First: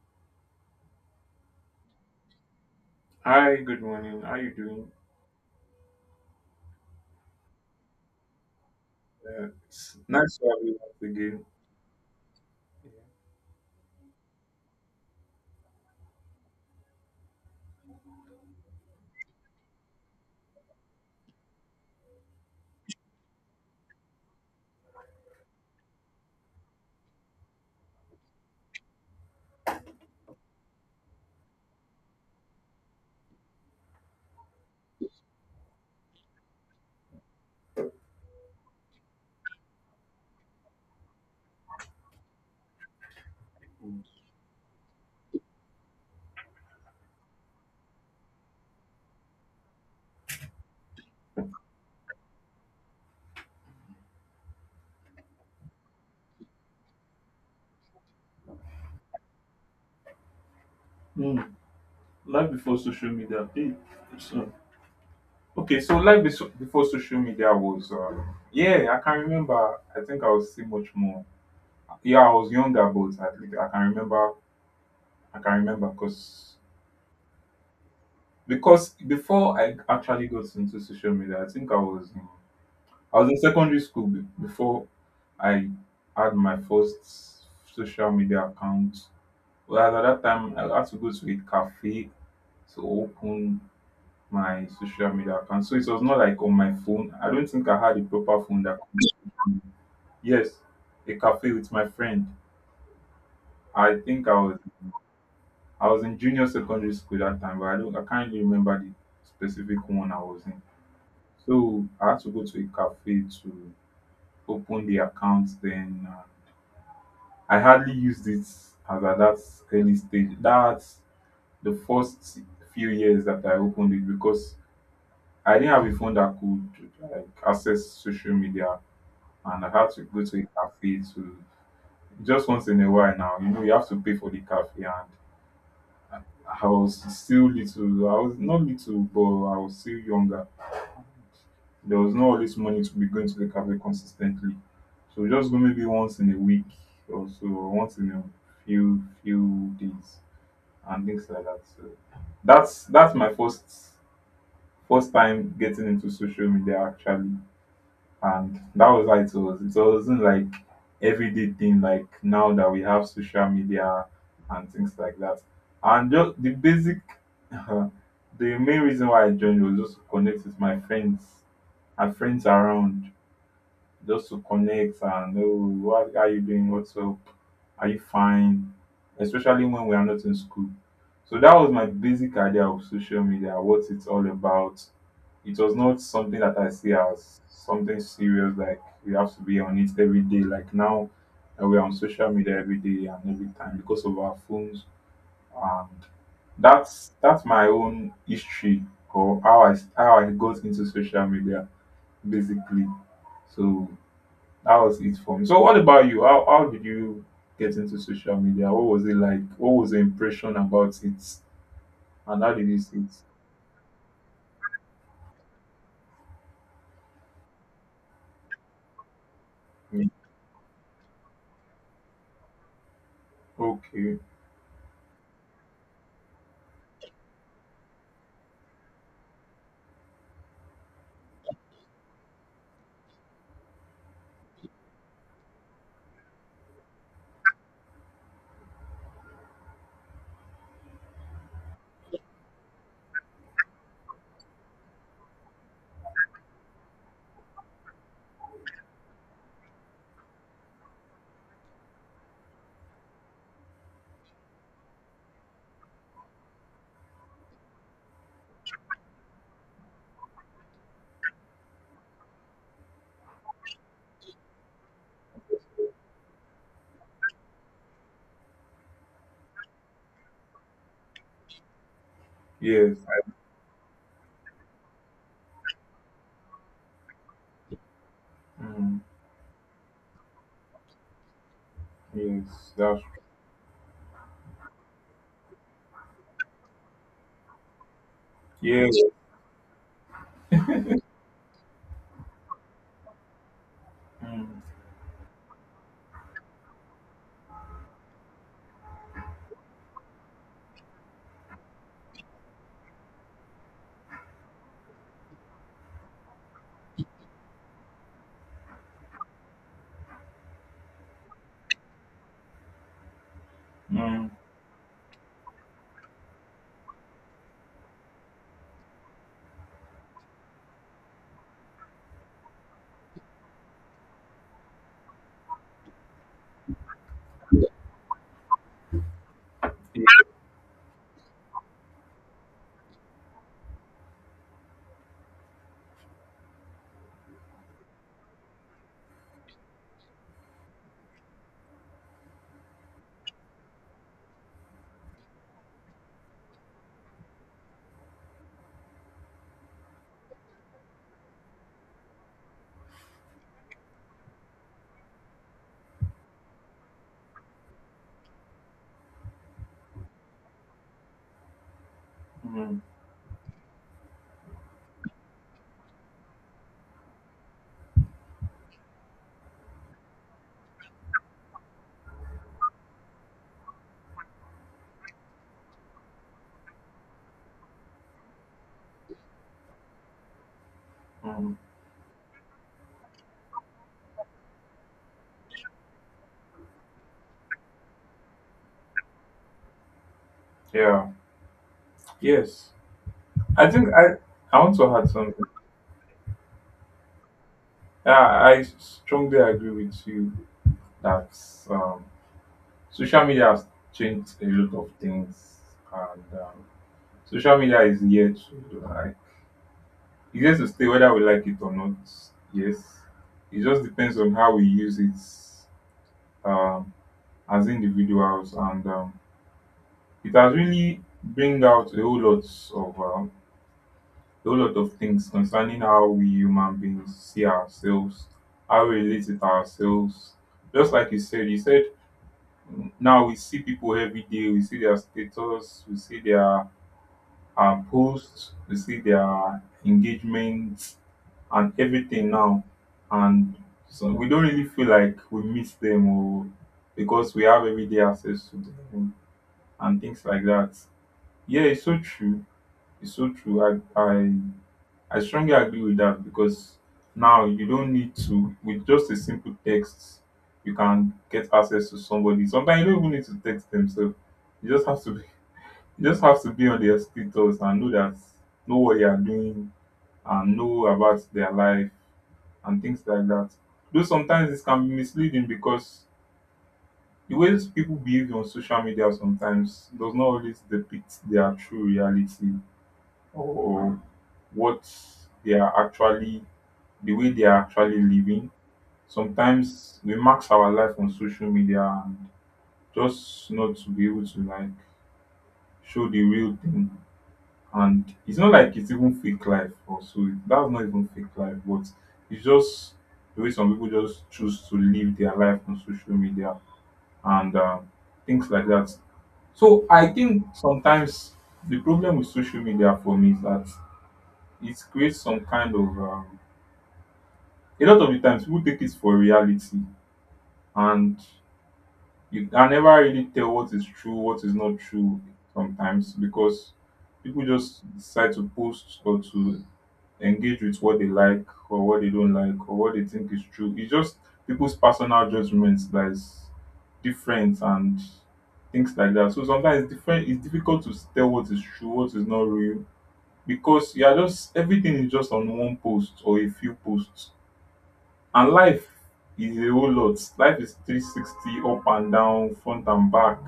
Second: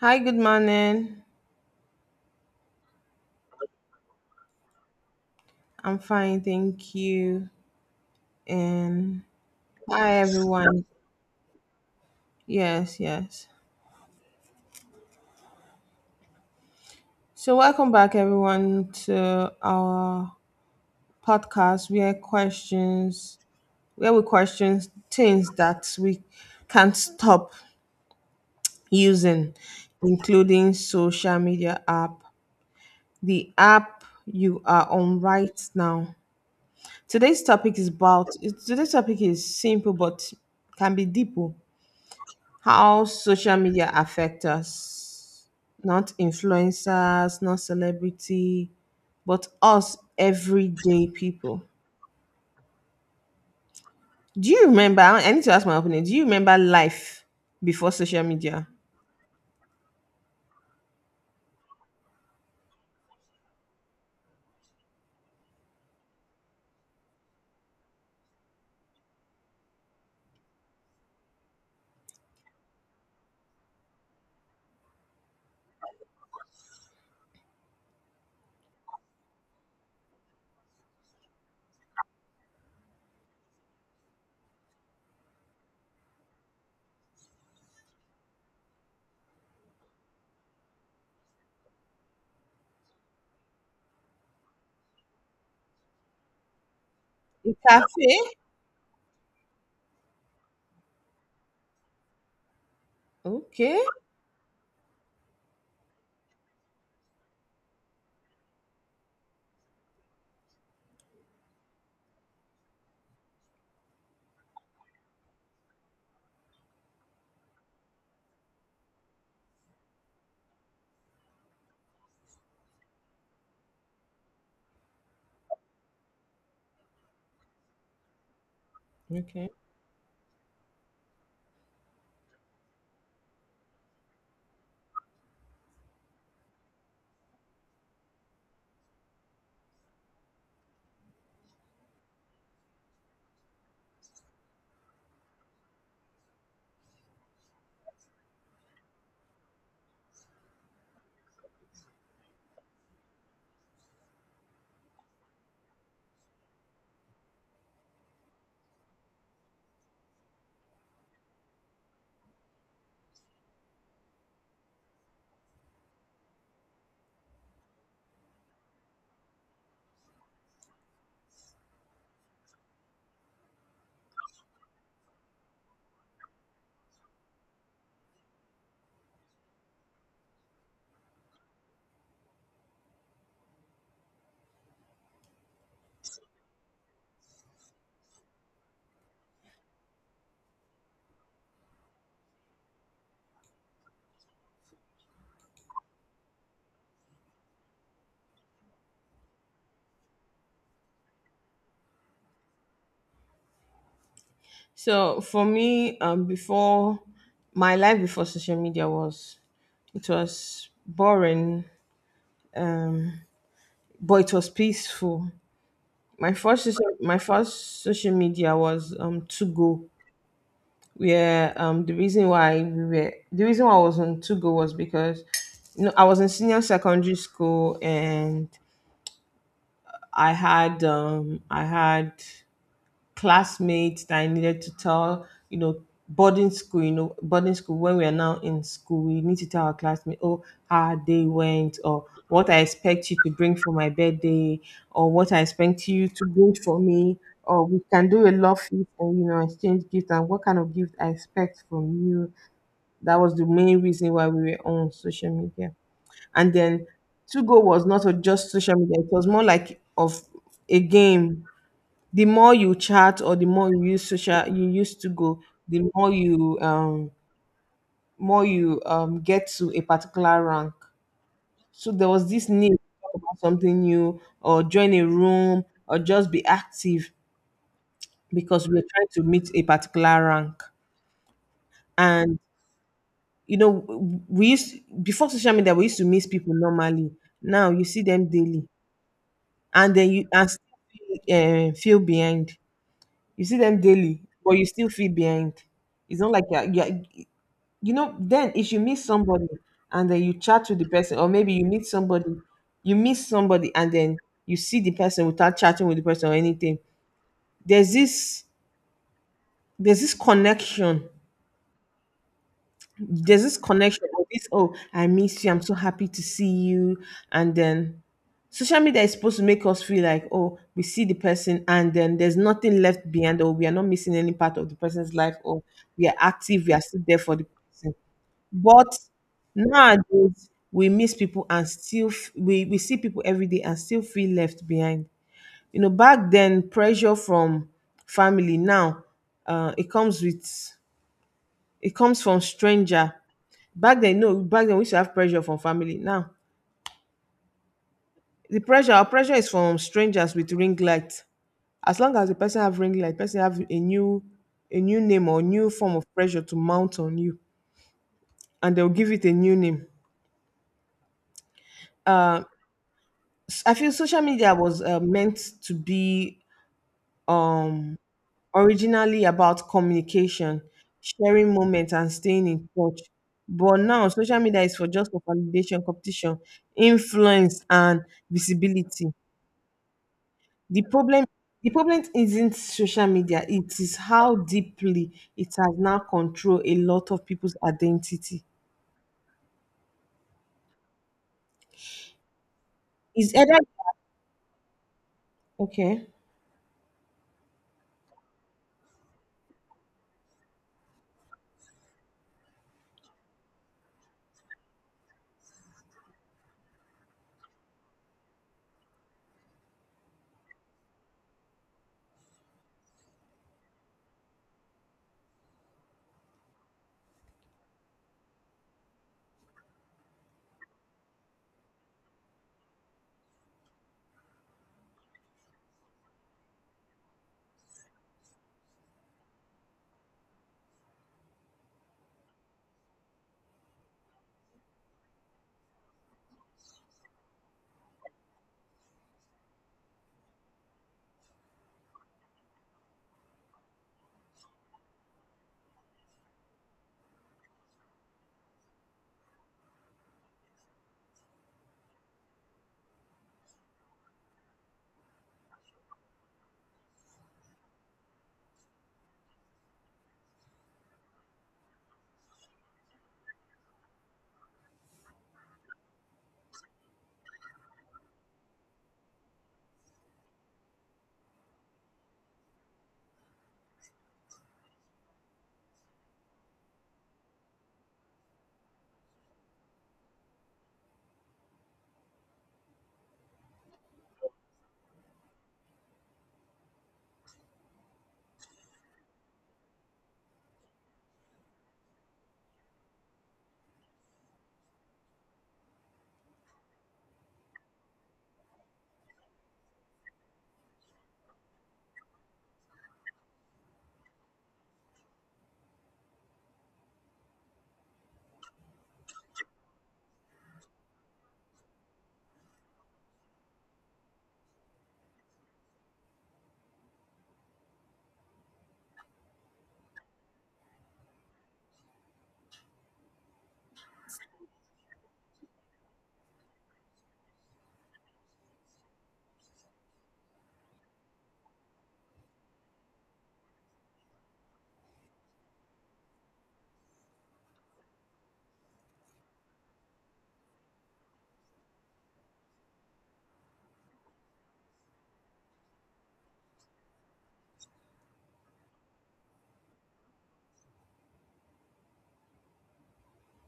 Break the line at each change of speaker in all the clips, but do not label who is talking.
Hi, good morning.
Hi, good morning. How you doing?
I'm fine, thank you. And
It's
hi,
nice to have you
everyone.
once again.
Yes. So, welcome back, everyone, to our podcast where we question things that we can't stop using, including social media app, the app you are on right now. Today's topic is about, Today's topic is simple but can be deep. Oh, how social media affect us, not influencers, not celebrity, but us everyday people. Do you remember, I need to ask my opinion, do you remember life before social media?
Hmm, life before social media. Hey, so- okay, so life before social media was, yeah, I can remember. I think I was still much more. Yeah, I was younger, but I think I can remember. I can remember because before I actually got into social media, I think I was in secondary school before I had my first social media account. Whereas at that time, I had to go to a cafe to open my social media account. So it was not like on my phone. I don't think I
A
had a
cafe?
proper phone that could. Yes, a cafe with my friend.
Okay.
I think I was in junior secondary school that time, but I can't really remember the specific one I was in. So I had to go to a cafe to open the account. Then I hardly used it as at that early stage. That's the first few years that I opened it because I didn't have a phone that could like access social media,
Okay,
and I had to go to a cafe to just once in a while now. You know, you have to pay for the cafe, and I was still little. I was not little, but I was still younger. There was not all this money to be going to the cafe consistently. So just go maybe once in a week or so, or once in a few days and things like that. So that's my first time getting into social media actually, and that was how it was. It wasn't like everyday thing like now that we have social media and things like that, and just the basic the main reason why I joined was just to connect with my friends and friends around, just to connect and oh, what are you doing? What's up? Are you fine? Especially when we are not in school. So that was my basic idea of social media, what it's all about. It was not something that I see as something serious, like we have to be on it every day. Like now, we're on social media every day and every time because of our phones. And that's my own history, or how I got into social media, basically. So that was it
so
for
for
me. So what
me,
about you? How did
before,
you get
my
into
life before
social
social
media? What
media
was it
was,
like? What was the
it
impression
was
about it?
boring,
And how did you see it?
um but it was peaceful. My first social media was, to go
Mm.
Yeah, the reason why I was
Okay.
on Togo was because, you know, I was in senior secondary school and I had, I had classmates that I needed to tell, you know, boarding school, you know, boarding school. When we are now in school, we need to tell our classmates, oh, how they went, or what I expect you to bring for my birthday, or what I expect you to bring for me, or we can do a love feast and, you know, exchange gifts and what kind of gift I expect from you. That was the main reason why we were on social media. And then Tugo was not a- just social media, it was more like of a game. The more you chat or the more you use social, you use to, the more you get to a particular rank. So there was this need to
Yes.
talk about something new or join a room or just be active because we were
Mm,
trying to meet a particular rank. And
yes. That's
you know, we used, before social media, we used to miss people normally. Now you see them daily,
yes.
and then you and still feel behind. You see them daily, but
Mm.
you still feel behind. It's not like you're, you know. Then if you meet somebody and then you chat to the person, or maybe you meet somebody and then you see the person without chatting with the person or anything. There's this, there's this connection, there's this connection of
Mm.
this, oh, I miss you, I'm so happy to see you. And then social media is supposed to make us feel like, oh, we see the person and then there's nothing left behind, or we are not missing any part of the person's life, or we are active, we are still there for the person. But
Yeah.
nowadays we miss people and still f- we see people every day and still feel left behind. You know, back then pressure from family, now it comes with, it comes from stranger. Back then, no, back then we used to have pressure from family. Now, the pressure, our pressure is from strangers with ring light. As long as the person have ring light, person have a new name or new form of pressure to mount on you, and they'll give it a new name. Uh,
Mm.
I feel social media was meant to be um originally about communication, sharing moments, and staying in touch. But now, social media is for just for validation, competition, influence, and visibility. The problem,
Mm.
the problem isn't social media, it is how deeply it has now controlled a lot of people's identity.
Yeah. Yes.
Is either
I think I want to add something.
okay.
Yeah, I strongly agree with you that um, social media has changed a lot of things, and social media is here to. Like, it gets to stay whether we like it or not. Yes. It just depends on how we use it, um, as individuals, and it has really bring out a whole lot of a whole lot of things concerning how we human beings see ourselves, how we relate with ourselves. Just like you said mm, now we see people every day. We see their status. We see their posts. We see their engagement and everything now, and so we don't really feel like we miss them, or because we have everyday access to them and things like that. Yeah, it's so true. It's so true. I strongly agree with that because now you don't need to with just a simple text you can get access to somebody. Sometimes you don't even need to text themselves. you just have to be, you just have to be on their status and know that know what they are doing and know about their life and things like that. Though sometimes this can be misleading because the way people behave on social media sometimes does not always depict their true reality, or what they are actually the way they are actually living. Sometimes we max our life on social media and just not to be able to like show the real thing. And it's not like it's even fake life also. That's not even fake life, but it's just the way some people just choose to live their life on social media, and things like that. So I think sometimes the problem with social media for me is that it creates some kind of a lot of the times people take it for reality, and you can never really tell what is true, what is not true sometimes, because people just decide to post or to engage with what they like, or what they don't like, or what they think is true. It's just people's personal judgments that is different and things like that. So sometimes it's different. It's difficult to tell what is true, what is not real, because you are just everything is just on one post or a few posts, and life is a whole lot. Life is 360 up and down, front and back,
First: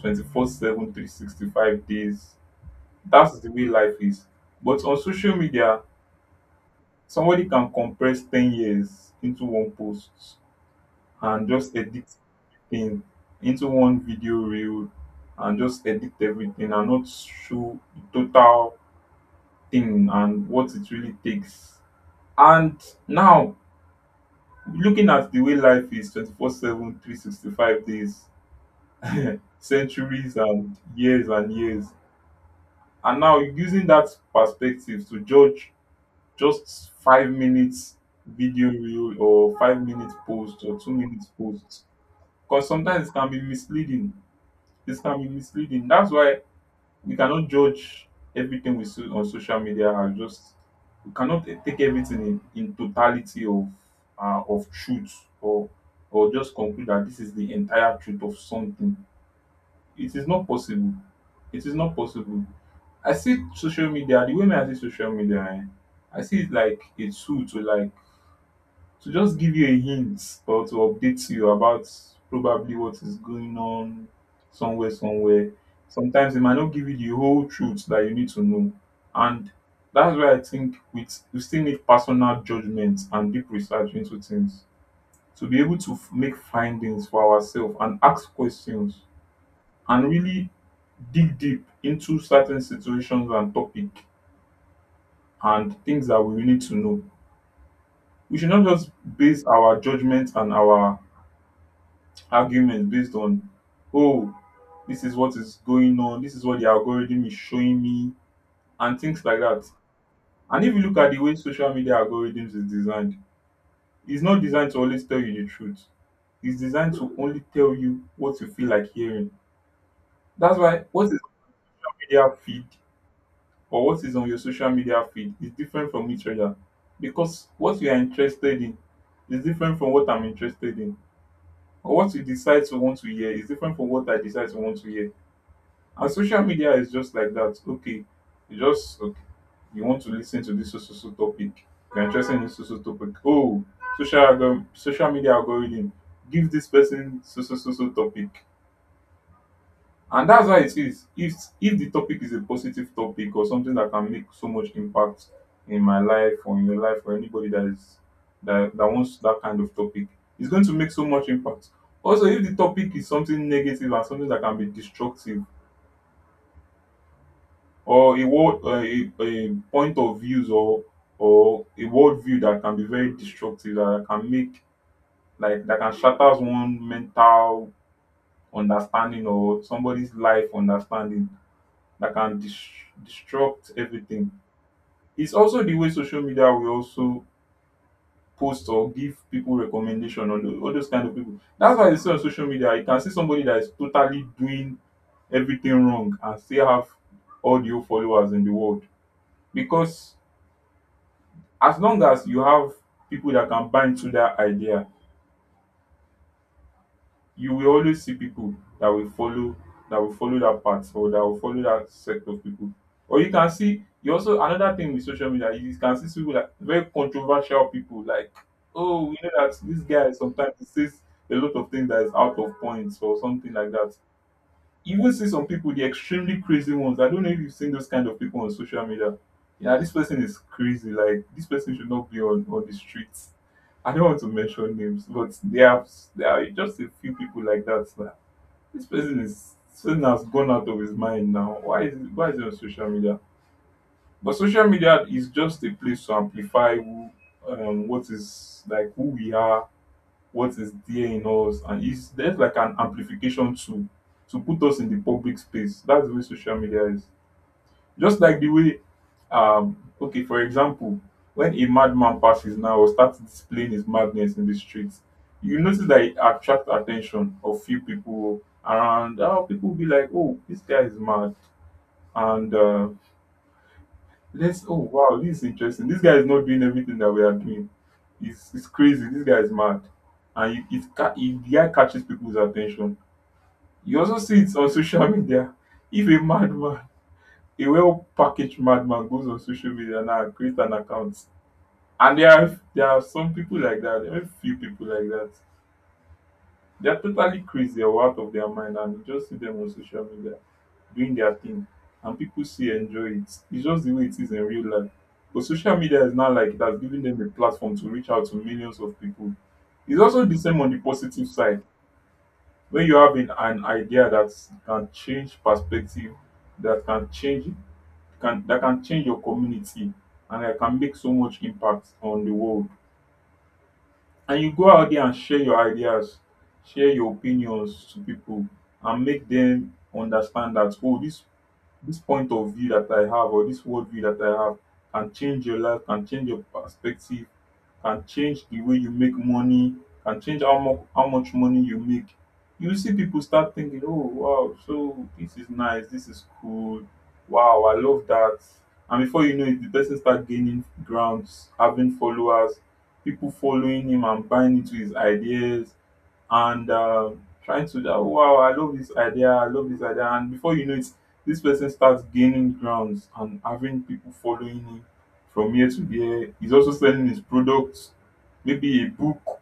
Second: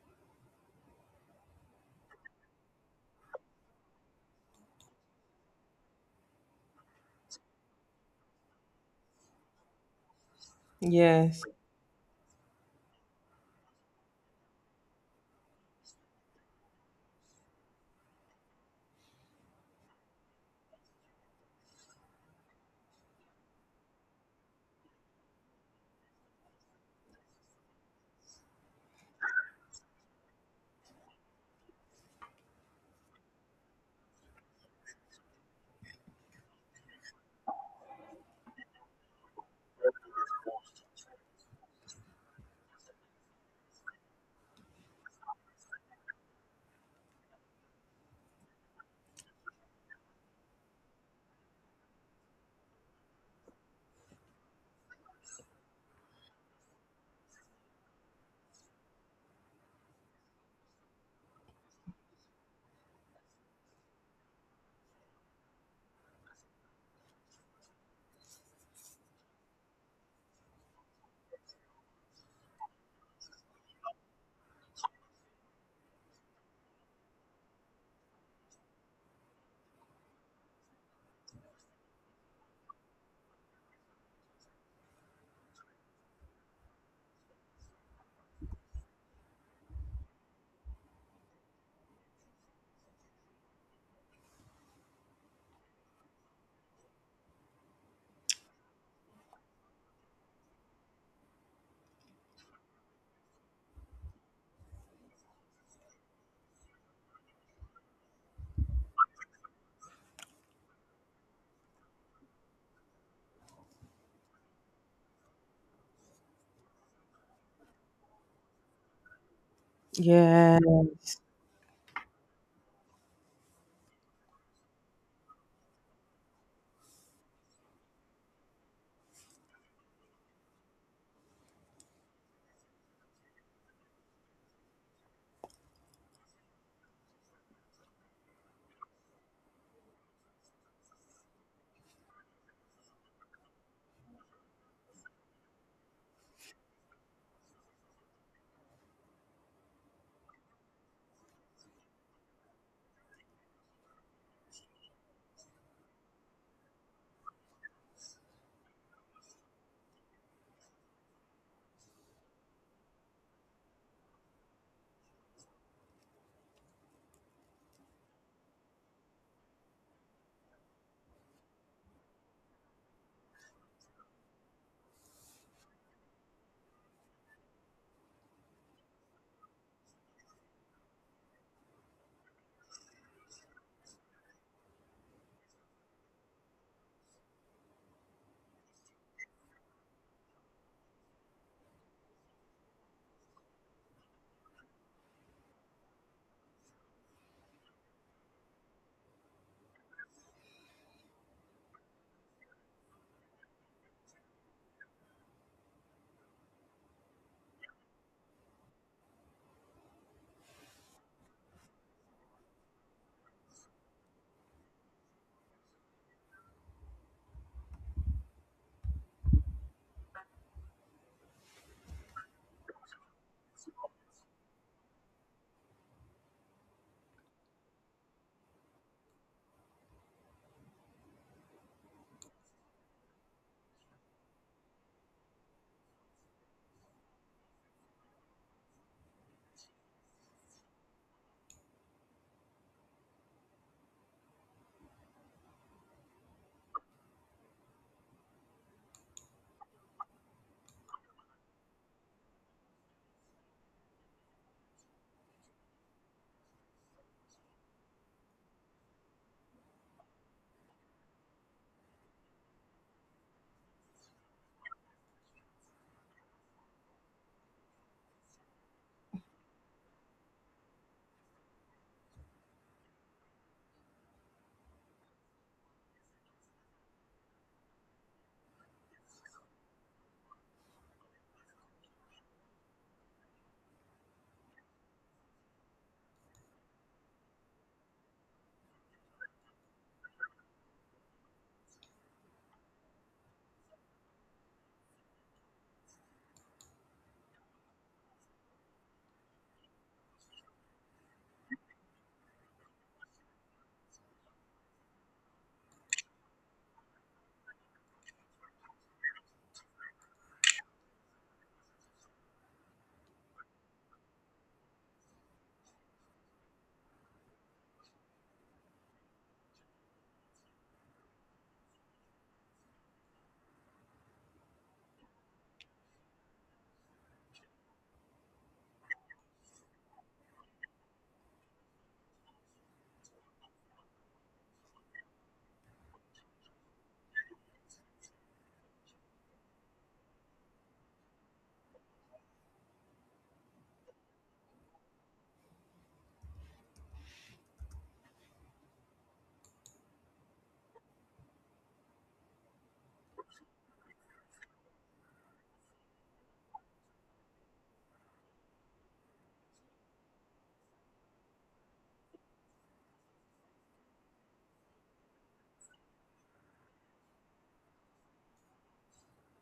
24/7, 365 days. That's the way life is. But on social media, somebody can compress 10 years into one post
Yes.
and just edit thing into one video reel, and just edit everything and not show the total thing and what it really takes. And now, looking at the way life is 24/7, 365 days, centuries and years and years. And now, using that perspective to judge just 5 minutes video reel or 5 minute post or 2 minutes post, because sometimes it can be misleading. It can be misleading. That's why we cannot judge everything we see on social media, and just we cannot take everything in totality of truth, or or just conclude that this is the entire truth of something. It is not possible. It is not possible. I see social media the way me I see social media eh, I see it like a tool to like to just give you a hint or to update you about probably what is going on somewhere, somewhere. Sometimes it might not give you the whole truth that you need to know. And that's why I think we still need personal judgment and deep research into things to be able to make findings for ourselves and ask questions, and really dig deep into certain situations and topic and things that we really need to know. We should not just base our judgment and our arguments based on, oh, this is what is going on, this is what the algorithm is showing me, and things like that. And if you look at the way social media algorithms is designed, it's not designed to always tell you the truth. It's designed to only tell you what you feel like hearing. That's why what is
Yes.
on media feed or what is on your social media feed is different from each other. Because what you are interested in is different from what I'm interested in. Or what you decide to want to hear is different from what I decide to want to hear. And social media is just like that. Okay, you just okay, you want to listen to this so so so topic. You're interested in this so so topic. Oh, social algorithms, social media algorithm. Give this person so so so so topic. And that's why it is. If the topic is a positive topic or something that can make so much impact in my life or in your life, or anybody that is that wants that kind of topic, it's going to make so much impact. Also, if the topic is something negative and something that can be destructive, or a world a point of views, or a worldview that can be very destructive, that can make like that can shatter one mental understanding or somebody's life understanding, that can disrupt everything. It's also the way social media will also post or give people recommendation on all those kind of people. That's why you see on social media, you can see somebody that is totally doing everything wrong and still have all the followers in the world, because as long as you have people that can buy into dat idea, you will always see people that will follow, that will follow dat path, or that will follow dat sect of people. Or you can see you also another thing with social media, you can see people that very controversial people like oh we know dat dis guy sometimes he says a lot of things that is out of point or something like dat. You even see some people, the extremely crazy ones. I don't know if you've seen those kind of people on social media. Yeah, this person is crazy. Like, this person should not be on the streets. I don't want to mention names, but there are just a few people like that. Like, this person has gone out of his mind now. Why is he on social media? But social media is just a place to amplify who, what is like who we are, what is there in us, and it's there's like an amplification tool to put us in the public space. That's the way social media is. Just like the way okay, for example, when a madman passes now or starts displaying his madness in the streets, you notice that it attracts attention of few people around. People will be like, oh, this guy is mad, and let's, oh wow, this is interesting. This guy is not doing everything that we are doing. It's crazy. This guy is mad, and you, it ca- it the guy catches people's attention. You also see it on social media. If a madman, a well packaged madman, goes on social media now and creates an account, and there are some people like that. There are a few people like that. They are totally crazy or out of their mind, and you just see them on social media, doing their thing, and people still enjoy it. It's just the way it is in real life. But social media is now like, that's giving them a platform to reach out to millions of people. It's also the same on the positive side. When you have an idea that can change perspective, that can change, can that can change your community, and that can make so much impact on the world. And you go out there and share your ideas, share your opinions to people, and make them understand that, oh, this point of view that I have or this worldview that I have can change your life, can change your perspective, can change the way you make money, can change how much money you make. You see people start thinking, oh wow, so this is nice, this is cool, wow, I love that. And before you know it, the person start gaining grounds, having followers, people following him and buying into his ideas, and trying to, oh, wow, I love this idea, and before you know it, this person starts gaining grounds and having people following him. From here to there, he's also selling his products, maybe a book,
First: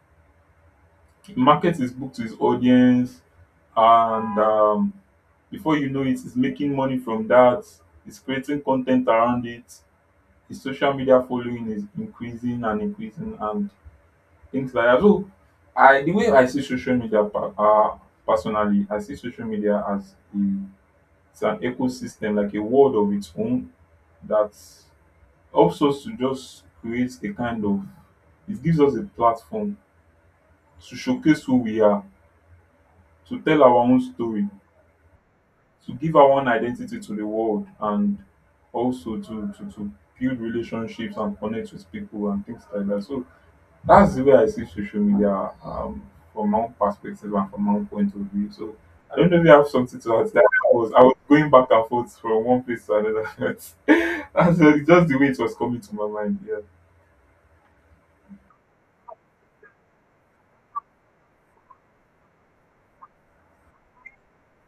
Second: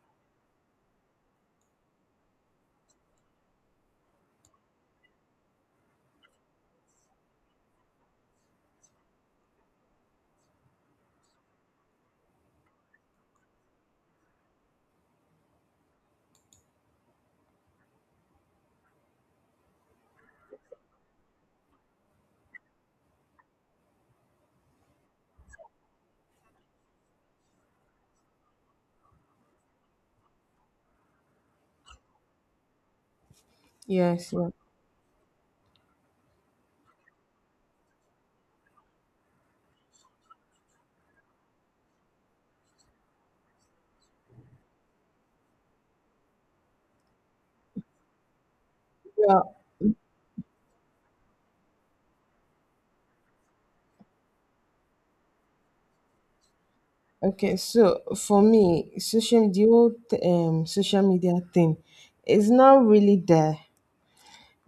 market his book to his audience, and before you know it, he's making money from that. He's creating content around it. His social media following is increasing and increasing and things like that. So, I the way I see social media personally, I see social media as, it's an ecosystem, like a world of its own, that helps us to just create a kind of, it gives us a platform to showcase who we are, to tell our own
Yes.
story,
Yeah.
to give our own identity to the world, and also to build relationships and connect with people and things like that. So that's the way I see social media, from my own perspective and from my own point of view. So I don't know if you
Well,
have something to add. To That, I was going back and forth from one place to another. That's just the way it was coming to my mind. Yeah.
okay. So for me, social, the old social media thing is not really there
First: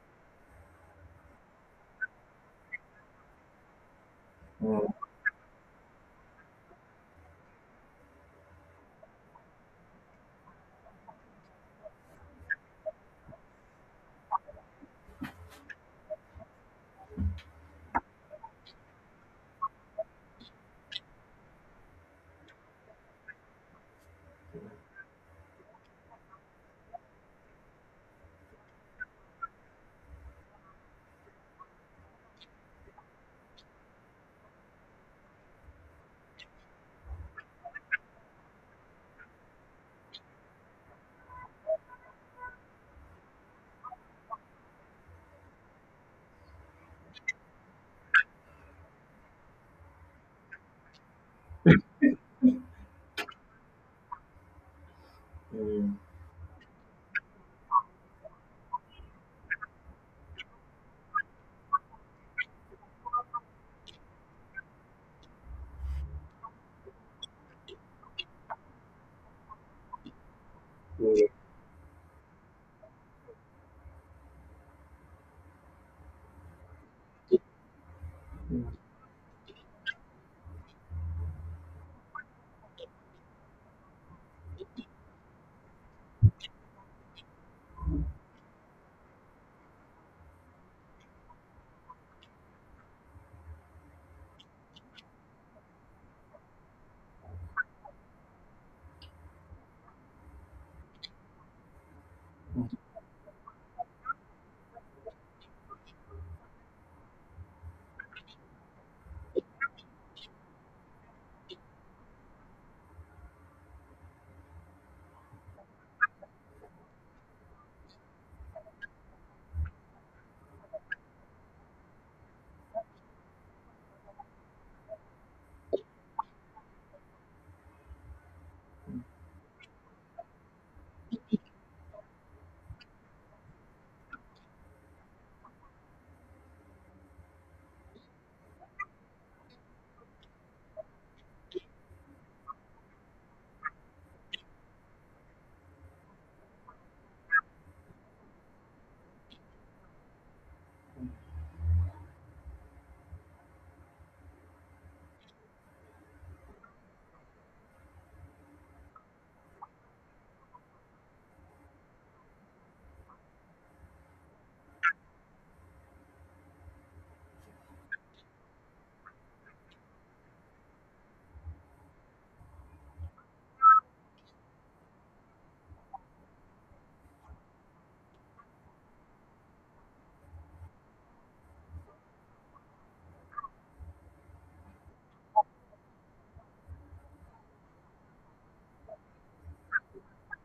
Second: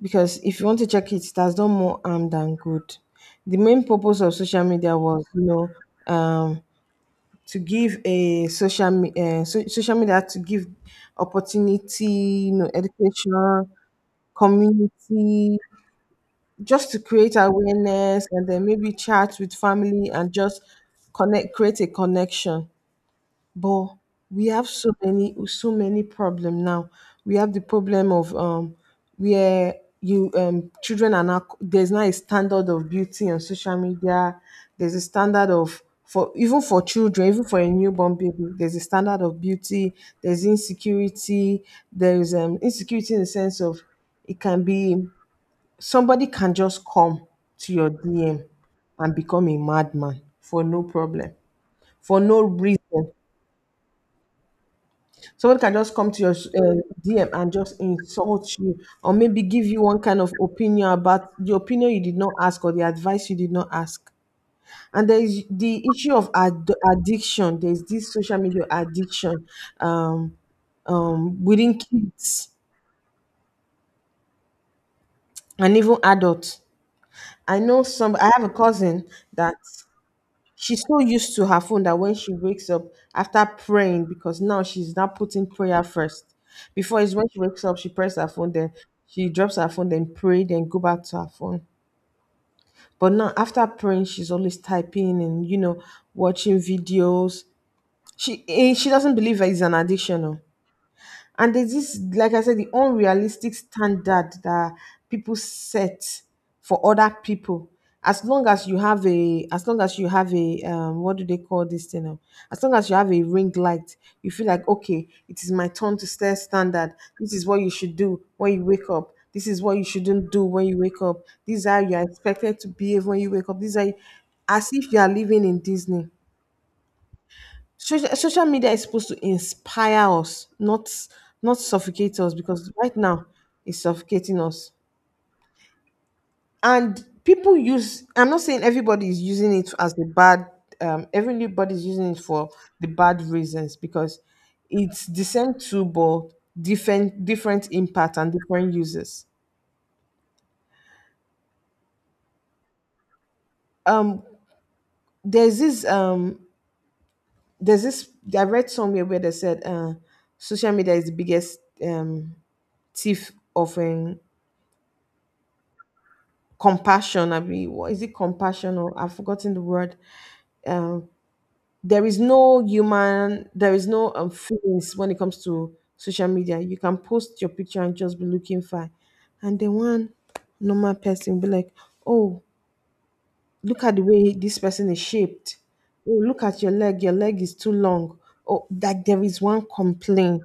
because if you want to check it, it has done more harm than good. The main purpose of social
Mm.
media was, you know, um to give a social, social media to give opportunity, you know, education, community, just to create awareness and then maybe chat with family and just connect, create a connection. But we have so many, so many problem now. We have the problem of, where you children are now, there's now a standard of beauty on social media. There's a standard of, for even for children, even for a newborn baby, there's a standard of beauty. There's insecurity. There's insecurity in the sense of it can be, somebody can just come to your DM and become a madman for no problem, for no reason. Someone can just
Mm.
come to your DM and just insult you, or maybe give you one kind of opinion about the opinion you did not ask or the advice you did not ask. And there is the issue of ad- addiction. There's this social media addiction, um,
Yeah.
within kids and even adults. I know some. I have a cousin that, she's so used to her phone that when she wakes up after praying, because now she's not putting prayer first. Before is when she wakes up, she press her phone, then she drops her phone, then pray, then go back to her phone. But now after praying, she's always typing and, you know, watching videos. She eh, she doesn't believe it's an addiction. Oh, and there's this, like I said, the unrealistic standard that people set for other people. As long as you have a, as long as you have a what do they call this thing now? As long as you have a ring light, you feel like, okay, it is my turn to set standard. This is what you should do when you wake up, this is what you shouldn't do when you wake up, these are, you are expected to behave when you wake up, these are, as if you are living in Disney. Social, social media is supposed to inspire us, not, not suffocate us, because right now it's suffocating us. And people use, I'm not saying everybody is using it as a bad, everybody is using it for the bad reasons, because it's the same tool but different, different impact and different uses. Um there's this um there's this, I read somewhere where they said social media is the biggest thief of compassion. I mean, what is it, compassion? Or I've forgotten the word. um there is no human, there is no feelings when it comes to social media. You can post your picture and just be looking fine, and then one normal person be like, oh, look at the way this person is shaped. Oh, look at your leg, your leg is too long. Oh, that, there is one complaint.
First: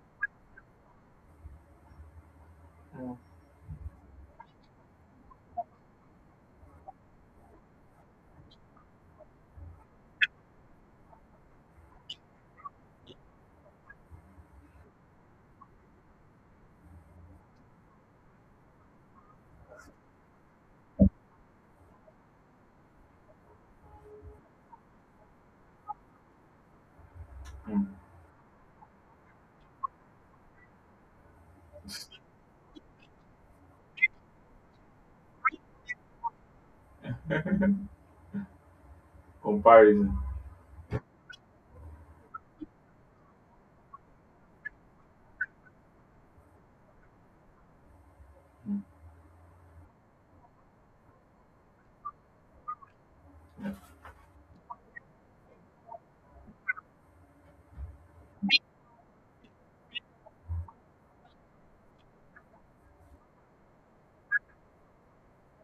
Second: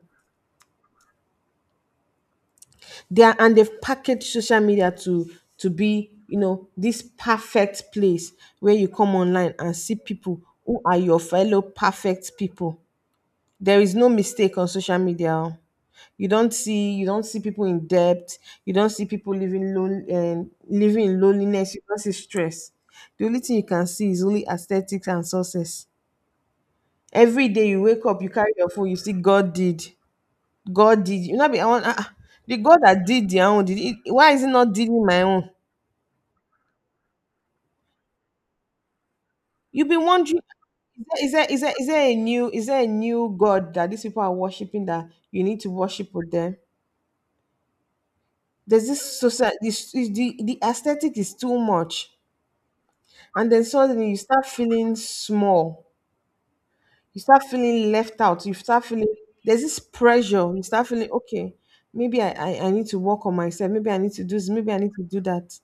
They are, and they've packaged social media to be, you know, this perfect place where you come online and see people who are your fellow perfect people. There is no mistake on social media, oh. You don't see, you don't see people in debt. You don't see people living lone, living in loneliness. You don't see stress. The only thing you can see is only aesthetics and success. Every day you
Mm.
wake up, you carry your phone, you see God did. God did, you know, be I want, ah, ah, the God that did their own did it, why is it not dealing my own? You've been
Comparison.
wondering, is there, is there, is there a new, is there a new God that these people are worshiping that you need to worship with them?
Mm.
There's this society, this, is the aesthetic is too much, and then
Yeah.
suddenly you start feeling small. You start feeling left out. You start feeling, there's this pressure. You start feeling, okay, maybe I need to work on myself. Maybe I need to do this. Maybe I need to do that.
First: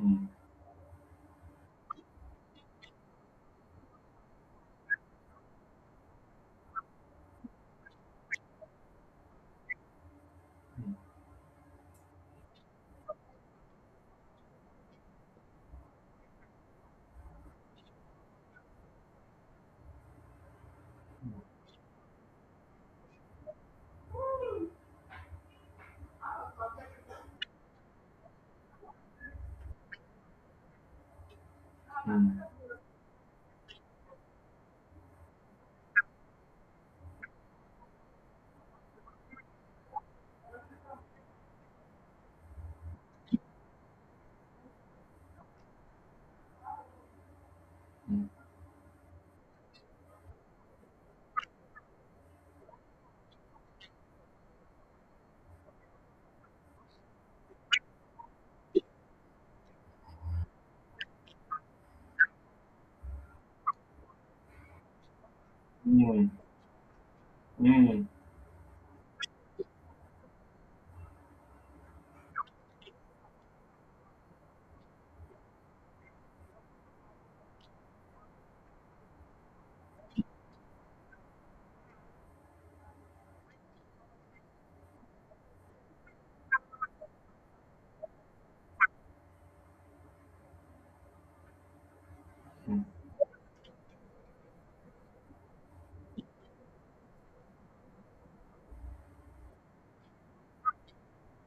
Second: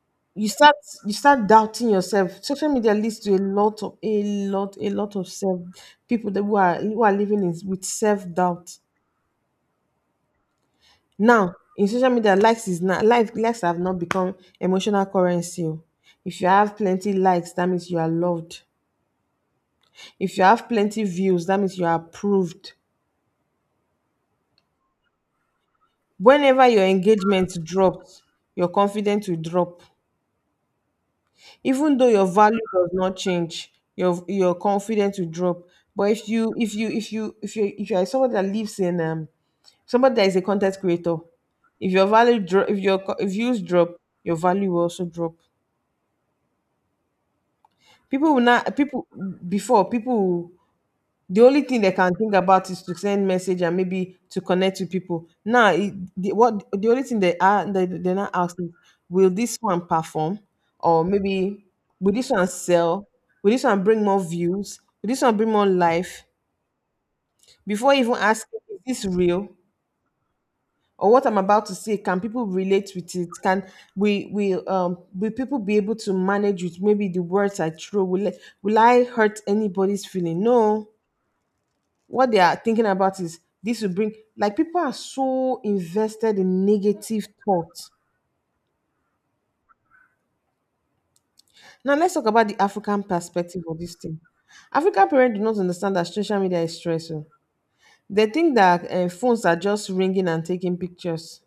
Mm. Mm.
You start, you start doubting yourself. Social media leads to a lot of a lot, a lot of self, people that who are, who are living in, with self-doubt. Now in social media, likes is not life, likes have not become emotional currency, o. If you have plenty likes, that means you are loved. If you have plenty views, that means you are approved. Whenever your engagement drops, your confidence will drop. Even though your value does not change, your confidence will drop. But if you, if you are someone that lives in somebody that is a content creator, if your value drop, if your co- if views drop, your value will also drop. People will not, people, before people, the only thing they can think about is to send message and maybe to connect with people. Now, it, the, what the only thing they are, they're not asking, will this one perform, or maybe will this one sell? Will this one bring more views? Will this one bring more
Mm.
life?
Mm.
Before
Mm.
even asking, is this real? Or what I'm about to say, can people relate with it? Can we will people be able to manage with maybe the words I throw? Will I hurt anybody's feeling? No. What they are thinking about is this will bring, like people are so invested in negative thoughts. Now let's talk about the
Mm.
African perspective of this thing. African parents do not understand that social media is stressful. They think that phones are just ringing and taking pictures.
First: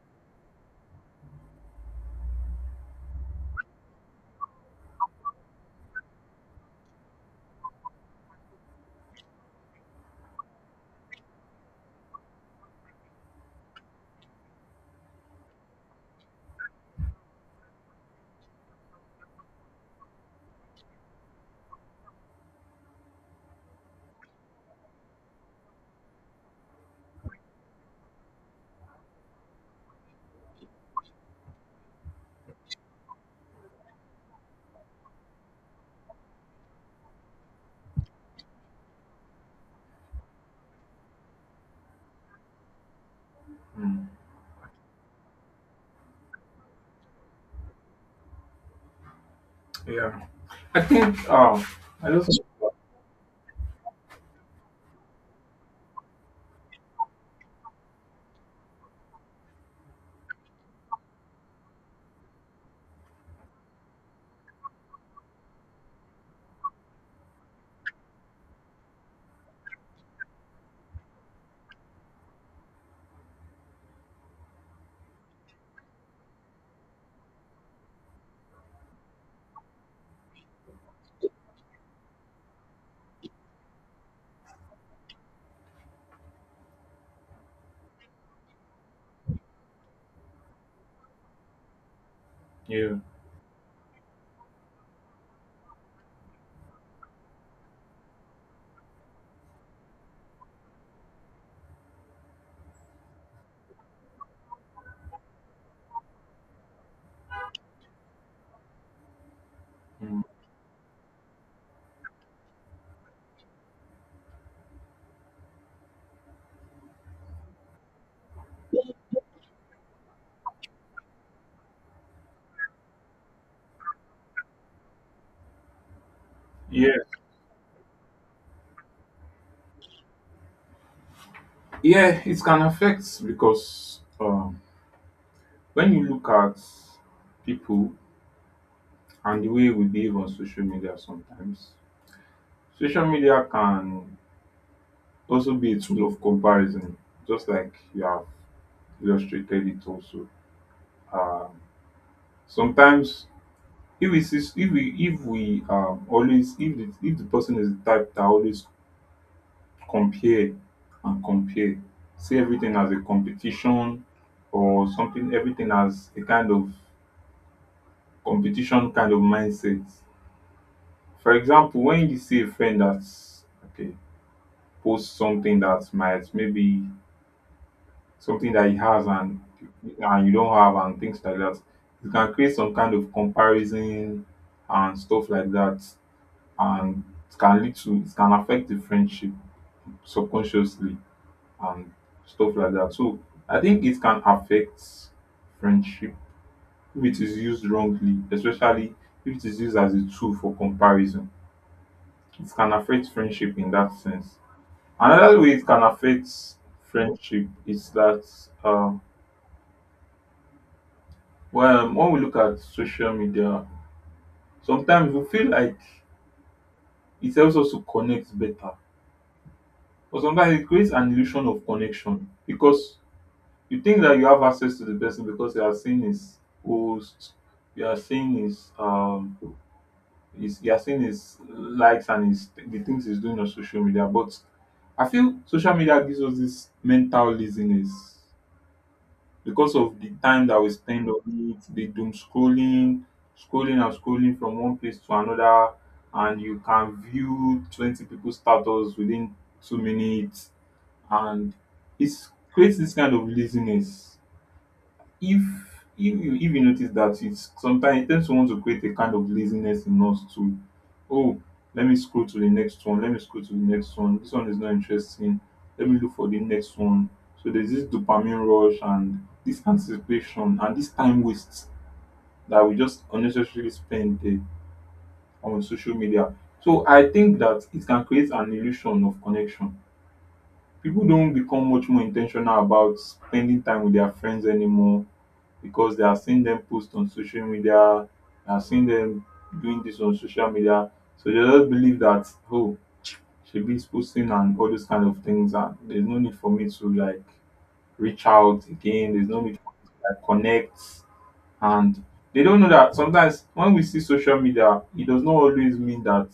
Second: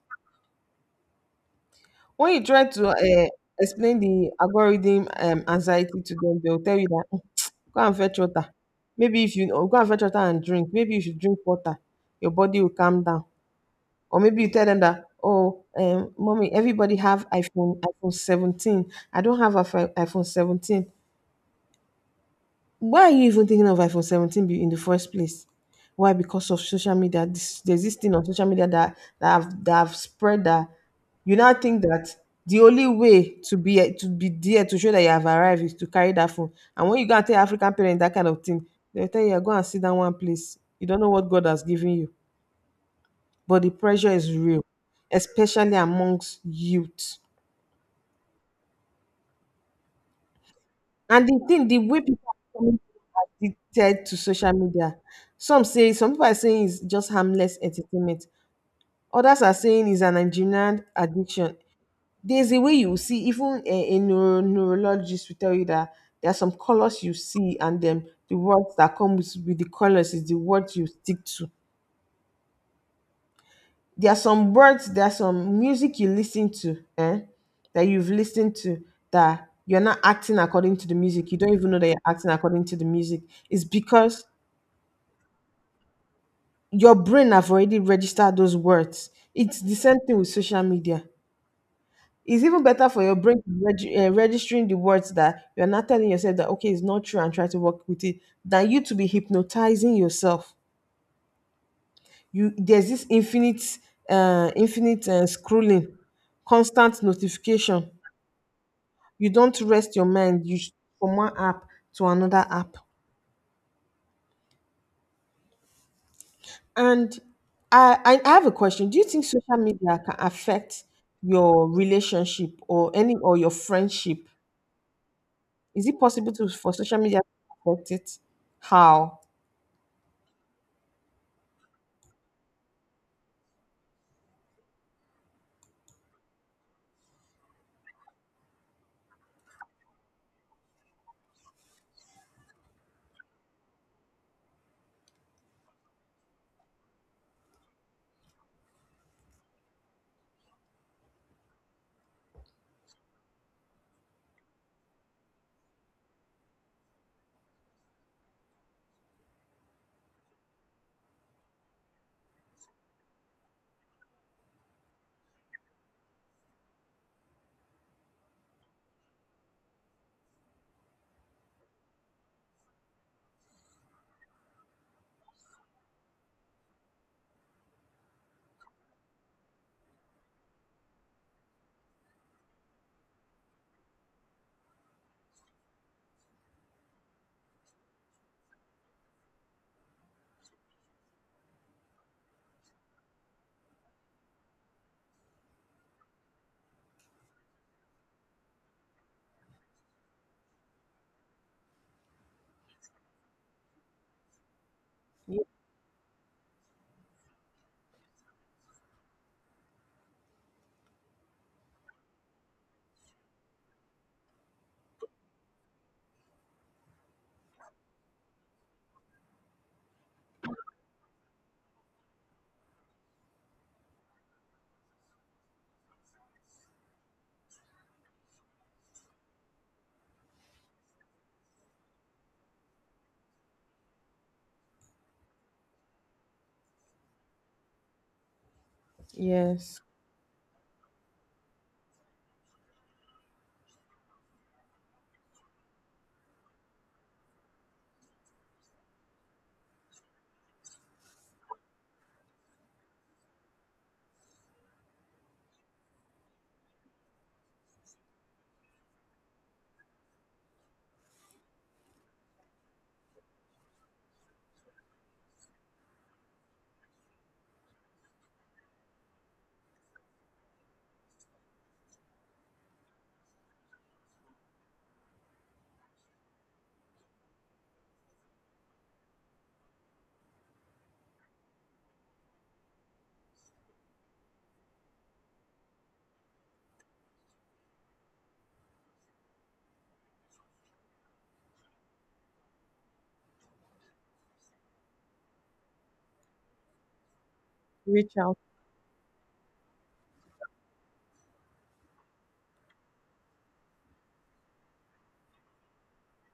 When you try to explain the algorithm anxiety to them, they'll tell you that, "Mm, go and fetch water. Maybe if you or go and fetch water and drink, maybe you should drink water. Your body will calm down." Or maybe you tell them that, oh, mommy, everybody have iPhone 17. I don't have iPhone 17. Why are you even thinking of iPhone 17 be- in the first place? Why? Because of social media. This, there's this thing on social media that that have spread, that you now think that the only way to be, to be there, to show that you have arrived is to carry that phone. And when you go and tell African parents that kind of thing, they'll tell you, "Yeah, go and sit down one place. You don't know what God has given you." But the
Mm.
pressure is real, especially amongst youth.
Yeah. I
And
think
the thing, the way
I
people
just
are becoming addicted to social media, some say, some people are saying it's just harmless entertainment. Others are saying it's an engineered addiction. There's a way you see, even a neuro, neurologist will tell you that there are some colors you see, and then the words that come with the colors is the words you stick to. There are some words, there are some music you listen to, eh, that you've listened to, that you're not acting according to the music. You don't even know that you're acting according to the music. It's because your brain have already registered those words. It's the same thing with social media. It's even better
yeah.
for your brain to reg- registering the words that you're not telling yourself that okay, it's not true and try to work with it than you to be hypnotizing yourself. You, there's this infinite, infinite scrolling, constant notification. You don't rest your
Mm.
mind, you sh- from one app to another app. And I have a question. Do you think social media can affect your relationship or any or your friendship? Is it possible to, for
Yeah.
social media to affect it? How?
Yeah, it can affect, because when you look at people and the way we behave on social media sometimes, social media can also be a tool of comparison, just like you have illustrated it also. Um, Sometimes, if we always, if the person is the type that always compare and compare, see everything as a competition or something, everything as a kind of competition kind of mindset. For example, when you see a friend that's okay, post something that might, maybe something that he has and you don't have and things like that, it can create some kind of comparison and stuff like that, and it can affect the friendship subconsciously and stuff like that. So I think it can affect friendship if it is used wrongly, especially if it is used as a tool for comparison. It can affect friendship in that sense. Another way it can affect friendship is that, um, when, we look at social media, sometimes we feel like it helps us to connect better. But sometimes it creates an illusion of connection, because you think that you have access to the person because you are seeing his posts, you are seeing his you are seeing his likes and his the things he's doing on social media. But I feel social media gives us this mental laziness because
Yes,
of the time that we spend on it, the doom scrolling, scrolling and scrolling from one place to another, and you can view 20 people's status within 2 minutes, and it creates this kind of laziness. If if you notice that, it's sometimes it tends to want to create a kind of laziness in us too. Oh, let me scroll to the next one. Let me scroll to the next one. This one is not interesting. Let me look for the next one. So there's this dopamine rush and this anticipation and this time waste that we just unnecessarily spend there on social media. So I think that it can create an illusion of connection. People don't become much more intentional about spending time with their friends anymore because they are seeing them post on social media, they are seeing them doing this on social media. So they just believe that, oh, she be posting and all those kind of things, and there's no need for me to like
reach
reach
out.
out again. There's no need for me to like connect. And they don't know that sometimes when we see social media, it does not always mean that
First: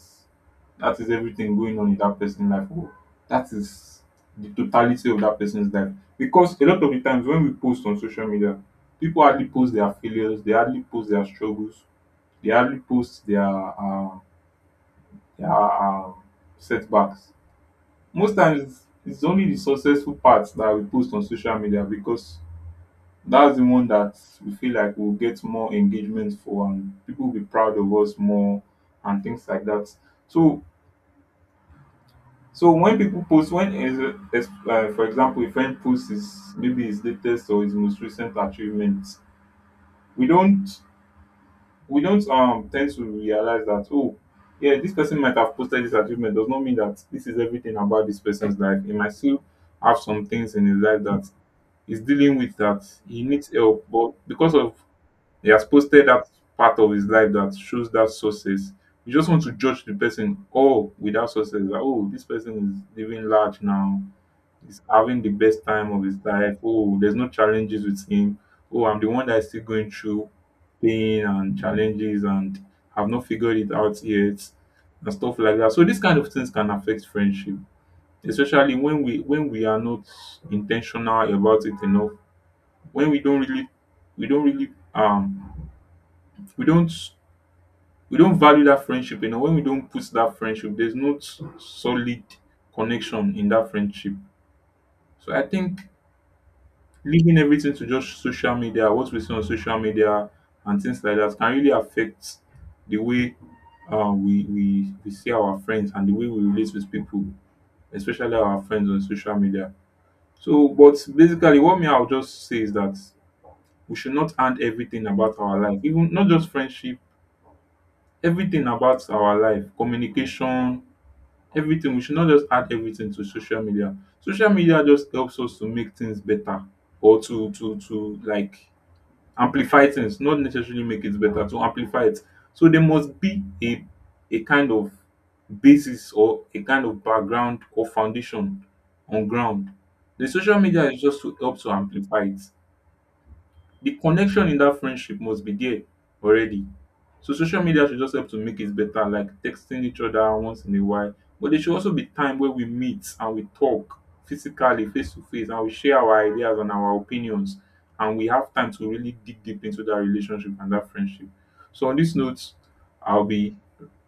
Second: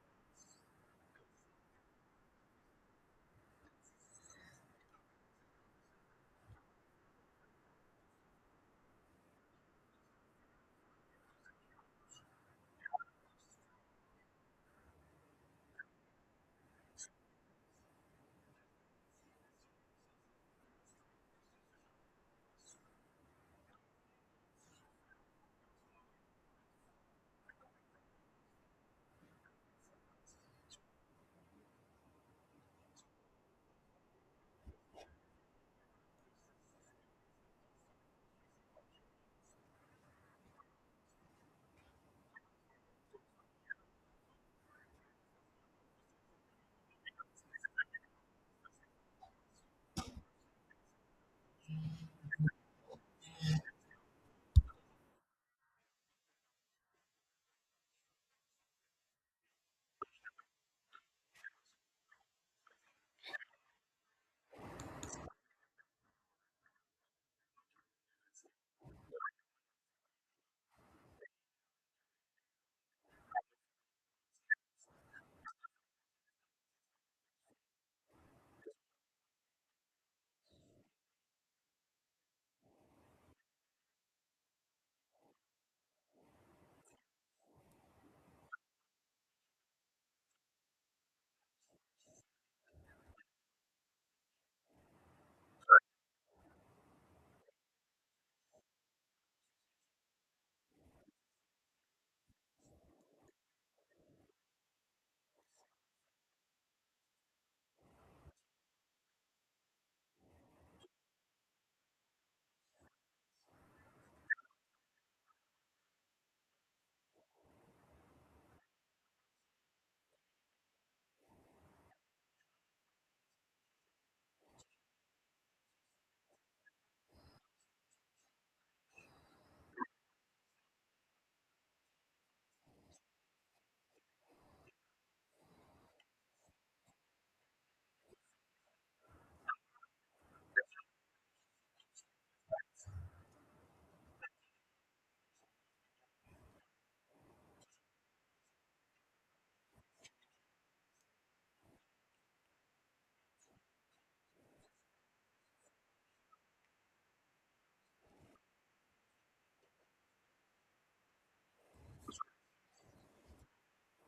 that is everything going on in that person's life, or that is the totality of that person's life. Because a lot of the times when we post on social media, people hardly post their failures, they hardly post their struggles, they hardly post their setbacks. Most times, it's only the successful parts that we post on social media, because that's the one that we feel like we'll get more engagement for and people will be proud of us more and things like that. So, so when people post, for example, a friend posts his, maybe his latest or his most recent achievement, we don't we don't tend to realize that, oh yeah, this person might have posted this achievement, does not mean that this is everything about this person's life. He might still have some things in his life that he's dealing with, that he needs help, but because of, he has posted that part of his life that shows that success, you just want to judge the person all without success. That, oh, this person is living large now. He's having the best time of his life. Oh, there's no challenges with him. Oh, I'm the one that is still going through pain and challenges and have not figured it out yet and stuff like that. So these kind of things can affect friendship, especially when we are not intentional about it enough. When we don't really we don't really um we don't we don't value that friendship enough, when we don't put that friendship, there's no s- solid connection in that friendship. So I think leaving everything to just social media, what we see on social media and things like that can really affect the way, we see our friends and the way we relate with people, especially our friends on social media. So, but basically what me, I'll just say is that we should not hand everything about our life, even not just friendship, everything about our life, communication, everything, we should not just add everything to social media. Social media just helps us to make things better, or to like amplify things, not necessarily make it better, to amplify it. So there must be a kind of basis or a kind of background or foundation on ground. The social media is just to help to amplify it. The connection in that friendship must be there already. So social media should just help to make it better, like texting each other once in a while. But there should also be time where we meet and we talk physically, face to face, and we share our ideas and our opinions. And we have time to really dig deep into that relationship and that friendship. So on this note, I'll be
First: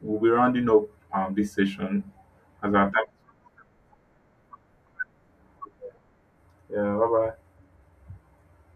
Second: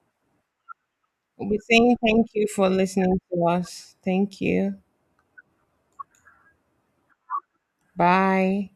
we'll be rounding up,
We'll
this
be saying
session
thank you for
as our time.
listening to us. Thank you.
Yeah, bye bye.
Bye.